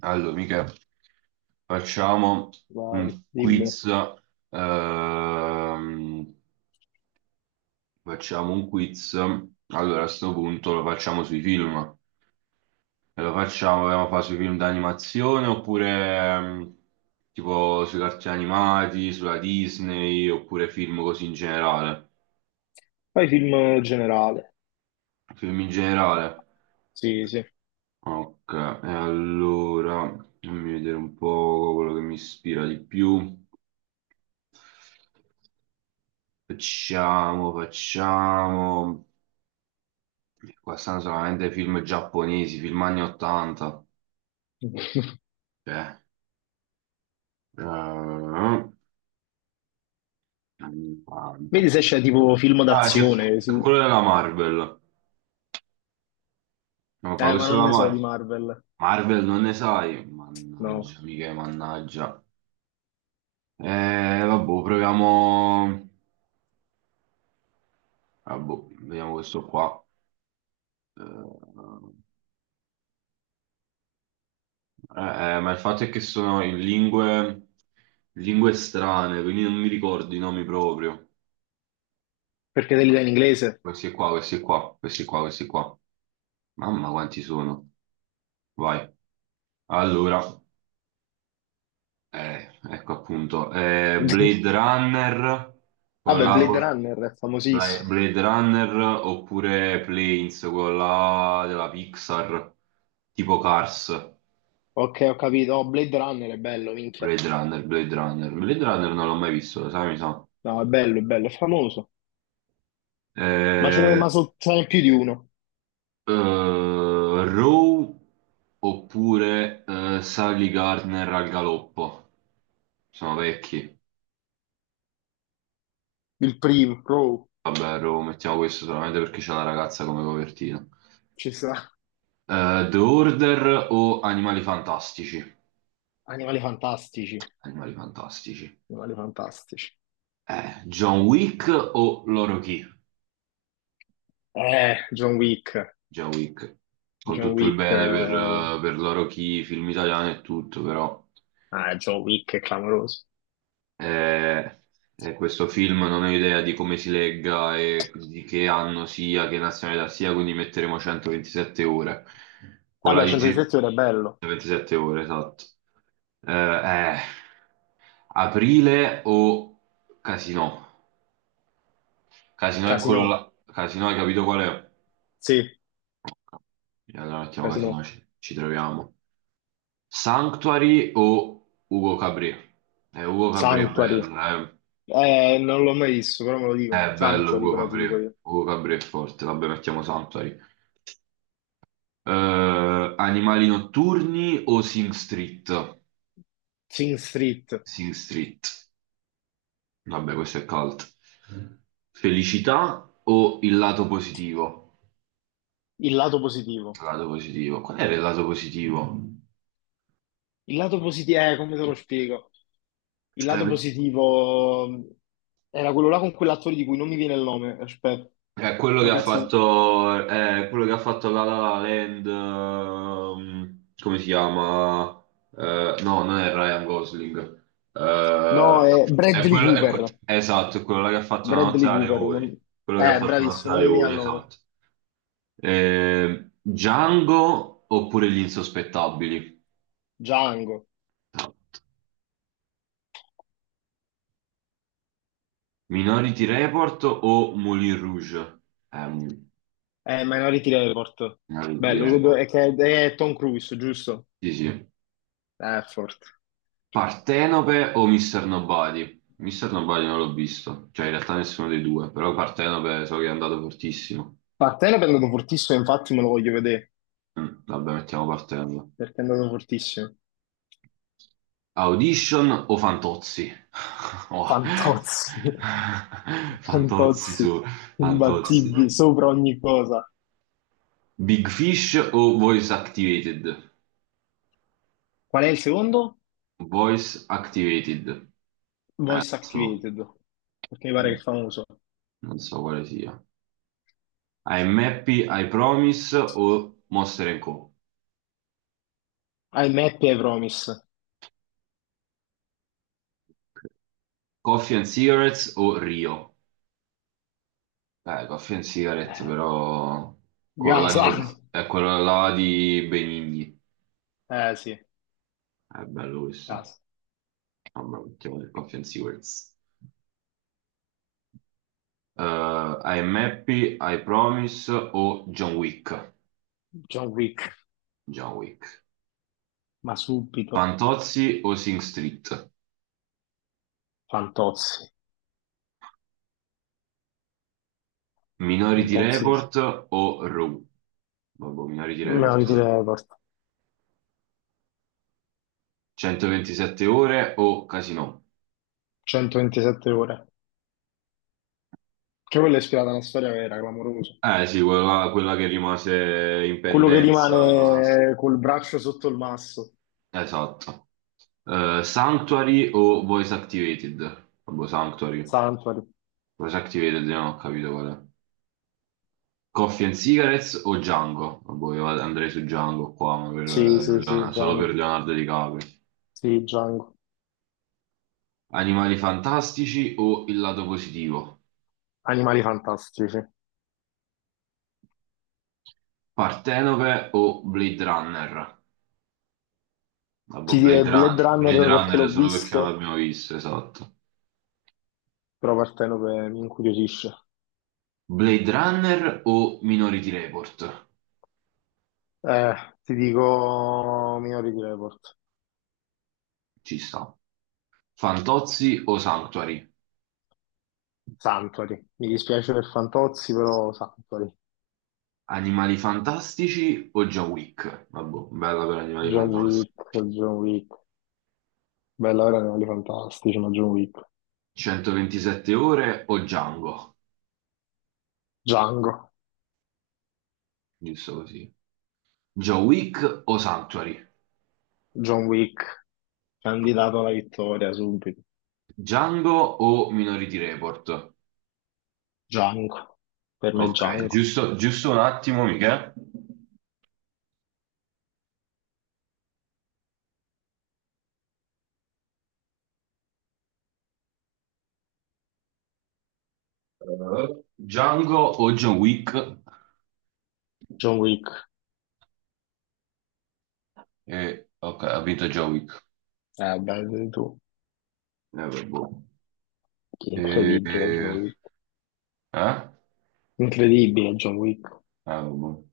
Allora, mica facciamo Vai, un dimmi. quiz. ehm, Facciamo un quiz. Allora, a questo punto lo facciamo sui film. E lo facciamo, vogliamo fare sui film d'animazione oppure tipo sui cartoni animati, sulla Disney, oppure film così in generale. Fai film generale. Film in generale. Sì, sì. Ok, e allora fammi vedere un po' quello che mi ispira di più. Facciamo. Qua stanno solamente film giapponesi, film anni 80. Cioè, eh, anni 80. Vedi se c'è tipo film Ah, c'è d'azione. c'è Sì. quello della Marvel. No, fa Ma questo non della ne so di Marvel. Marvel. Marvel non ne sai. No, Mannaggia, mica, mannaggia. Eh, Vabbè, proviamo. Vabbè, vediamo questo qua. Eh, ma il fatto è che sono in lingue, lingue strane, quindi non mi ricordo i nomi proprio. perché te li dai in inglese? Questi qua, questi qua, questi qua, questi qua. Mamma quanti sono. Vai. Allora, ecco appunto. Vabbè, Blade Runner, con la Blade Runner è famosissimo. Blade Runner oppure Planes, con la della Pixar, tipo Cars. Ok, ho capito. Oh, Blade Runner è bello, minchia. Blade Runner, Blade Runner. Blade Runner non l'ho mai visto, lo sai, mi sa. No, è bello, è bello, è famoso. Ma ce ne, Eh, ma so- ce n'è più di uno. Row oppure Sally Gardner al galoppo. Sono vecchi. Il primo, bro. Vabbè, lo mettiamo questo solamente perché c'è la ragazza come copertina. Ci sta. The Order o Animali Fantastici? Animali fantastici. Animali Fantastici. Animali fantastici. John Wick o Loro Chi? John Wick. John Wick. Con John tutto il Wick. bene per Loro Chi, film italiano e tutto, però Ah, John Wick è clamoroso. eh, questo film non ho idea di come si legga e di che anno sia, che nazionalità sia, quindi metteremo 127 ore. No, no. Vabbè, centro di Polarizzate sezione è bello. 27 ore, esatto. Eh, eh. Aprile o Casino? Casino è quello Casino, là. Casino, hai capito qual è? sì, E allora mettiamo Casino, Casino. Ci troviamo. Sanctuary o Ugo Cabré? Ugo Cabré è Santo, Sanctuary. bello, Non l'ho mai visto, però me lo dicono. È bello Sanctuary, Ugo però ti dico Cabré. io. Ugo Cabré è forte, vabbè, mettiamo Sanctuary. Animali notturni o Sing Street? Sing Street, Sing Street. Vabbè, questo è cult. Felicità o il lato positivo? il lato positivo. Lato positivo. Qual era il lato positivo? Il lato positivo, come te lo spiego? Il lato Eh, positivo era quello là con quell'attore di cui non mi viene il nome. Aspetta, è quello che come ha cazzo? Fatto, è quello che ha fatto La La La Land, come si chiama? No, non è Ryan Gosling. Eh, No, è è Bradley quello, Cooper. esatto, è quello là che ha fatto Una notte Bradley da Cooper. Leoni. Quello che ha fatto Una notte Bravissimo, da non mi viene leoni, il nome. esatto. Django oppure Gli insospettabili? Django. Minority Report o Moulin Rouge? Eh, Minority Report. Minority Bello, Report. quello è che è Tom Cruise, giusto? Sì, sì. Forte. Partenope o Mr. Nobody? Mr. Nobody non l'ho visto, cioè in realtà nessuno dei due, però Partenope so che è andato fortissimo. Partenope è andato fortissimo, infatti me lo voglio vedere, Mm, vabbè, mettiamo Partenope. perché è andato fortissimo. Audition o Fantozzi? Oh. Fantozzi. Fantozzi Fantozzi. su, Imbattibili, Fantozzi. sopra ogni cosa. Big Fish o Voice Activated? Qual è il secondo? Voice Activated. Voice So, Activated, perché mi pare che mm, è famoso. non so quale sia. I'm Happy, I Promise o Monster and Co. I'm Happy, I Promise. Coffee and Cigarettes o Rio? Coffee and Cigarettes, Eh, però quello là non Gaza. lo di, so. È quello là di Benigni. Eh sì, È bello questo. Gaza. Vabbè, mettiamo il Coffee and Cigarettes. Eh, I'm Happy, I Promise o John Wick? John Wick, John Wick. ma subito. Fantozzi o Sing Street? Fantozzi. Minority Fantozzi. Report o Raw? Vabbè, Minority Me lo Report. ritirerei. 127 ore o Casino? 127 ore. Che quella è ispirata a una storia vera, clamorosa. Eh sì, quella che rimase in Quello che pendenza. rimane col braccio sotto il masso. Esatto. Sanctuary o Voice Activated? Vabbè, Sanctuary. Sanctuary. Voice Activated, non ho capito qual è. Coffee and Cigarettes o Django? Vabbè, andrei su Django qua, ma per, Sì, sì, sì. sì, Solo per Django. Leonardo DiCaprio. Sì, Django. Animali fantastici o il lato positivo? Animali fantastici. Partenope o Blade Runner? Vabbè, Ti direi Blade sono Blade Runner perché l'ho Runner solo perché non visto, l'abbiamo visto, esatto. però Partenope mi incuriosisce. Blade Runner o Minority Report? Eh, ti dico Minority Report. Ci sta. Fantozzi o Sanctuary? Sanctuary. Mi dispiace per Fantozzi, però Sanctuary. Animali Fantastici o John Wick? Vabbè, bella per Animali John Fantastici. Wick, John Wick. Bella era Animali fantastici, ma John Wick. 127 ore o Django? Django. Giusto così. John Wick o Sanctuary? John Wick. Candidato alla vittoria subito. Django o Minority Report? Django. Per me Ok, Django. giusto, giusto un attimo, Michele. Django o John Wick? John Wick. Ok, ha vinto John Wick. Beh, vedi tu. Vabbè. Incredibile John Eh, Wick. eh? Incredibile John Wick. Ah, robot.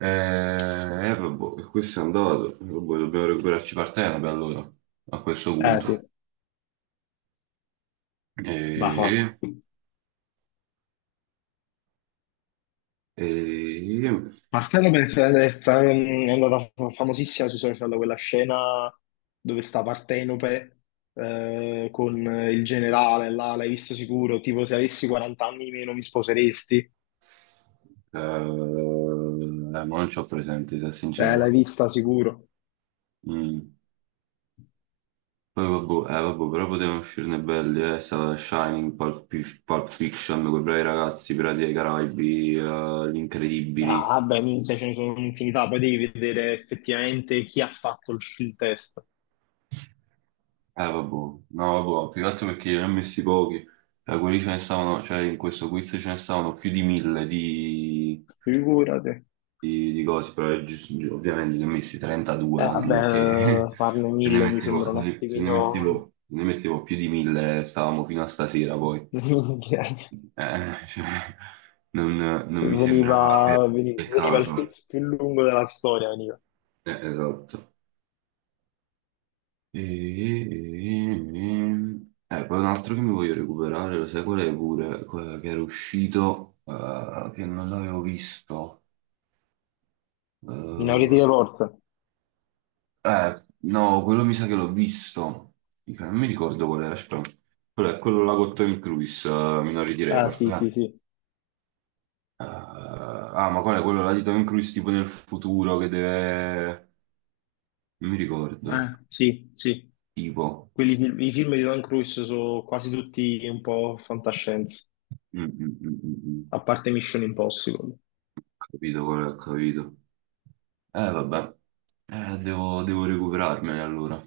Eh, è il robot, e questo è andato. Il robot, dobbiamo recuperarci Partenope per allora, a questo Eh sì, punto. va E, fatto. e- Partendo per è andata famosissima sui social quella scena dove sta Partenope con il generale là, l'hai visto sicuro? Tipo se avessi 40 anni di meno mi sposeresti. eh, non ci ho presenti, se L'hai sincero. vista sicuro. Mm. Poi vabbè, vabbè, però potevano uscirne belli, eh. Stava Shining, Pulp Fiction, quei bravi ragazzi, Pirati dei Caraibi, Gli Incredibili. Ah, beh, minchia, ce ne sono un'infinità, poi devi vedere effettivamente chi ha fatto il test. Vabbè, no, vabbè, più che altro perché ne ho messi pochi. Quelli ce ne stavano, cioè in questo quiz ce ne stavano più di mille di, Figurati. Di cose, però ovviamente ne ho messi 32, anche perché Vabbè, farne se ne 1.000 mi mettevo, se sembra un ne, se ne attimino. mettevo, se ne mettevo più di mille stavamo fino a stasera poi. Minchia. Eh, cioè, non mi sembrava per Veniva, veni- il veniva il caso. quiz più lungo della storia, veniva. Esatto. E, e- poi un altro che mi voglio recuperare, lo sai qual è pure? Quella che era uscito, che non l'avevo visto. Minority Eh, Report. No, quello mi sa che l'ho visto. Non mi ricordo qual era, aspetta. Quello è quello là con Tom Cruise, Minority Ah, Report. sì, sì, sì. Ah, ma qual è quello là di Tom Cruise tipo nel futuro che deve... Non mi ricordo. Sì, sì. Tipo... I film di Tom Cruise sono quasi tutti un po' fantascienza, Mm, mm, mm, mm, mm. a parte Mission Impossible. Capito, qual è, ho capito. Vabbè. Devo recuperarmene allora.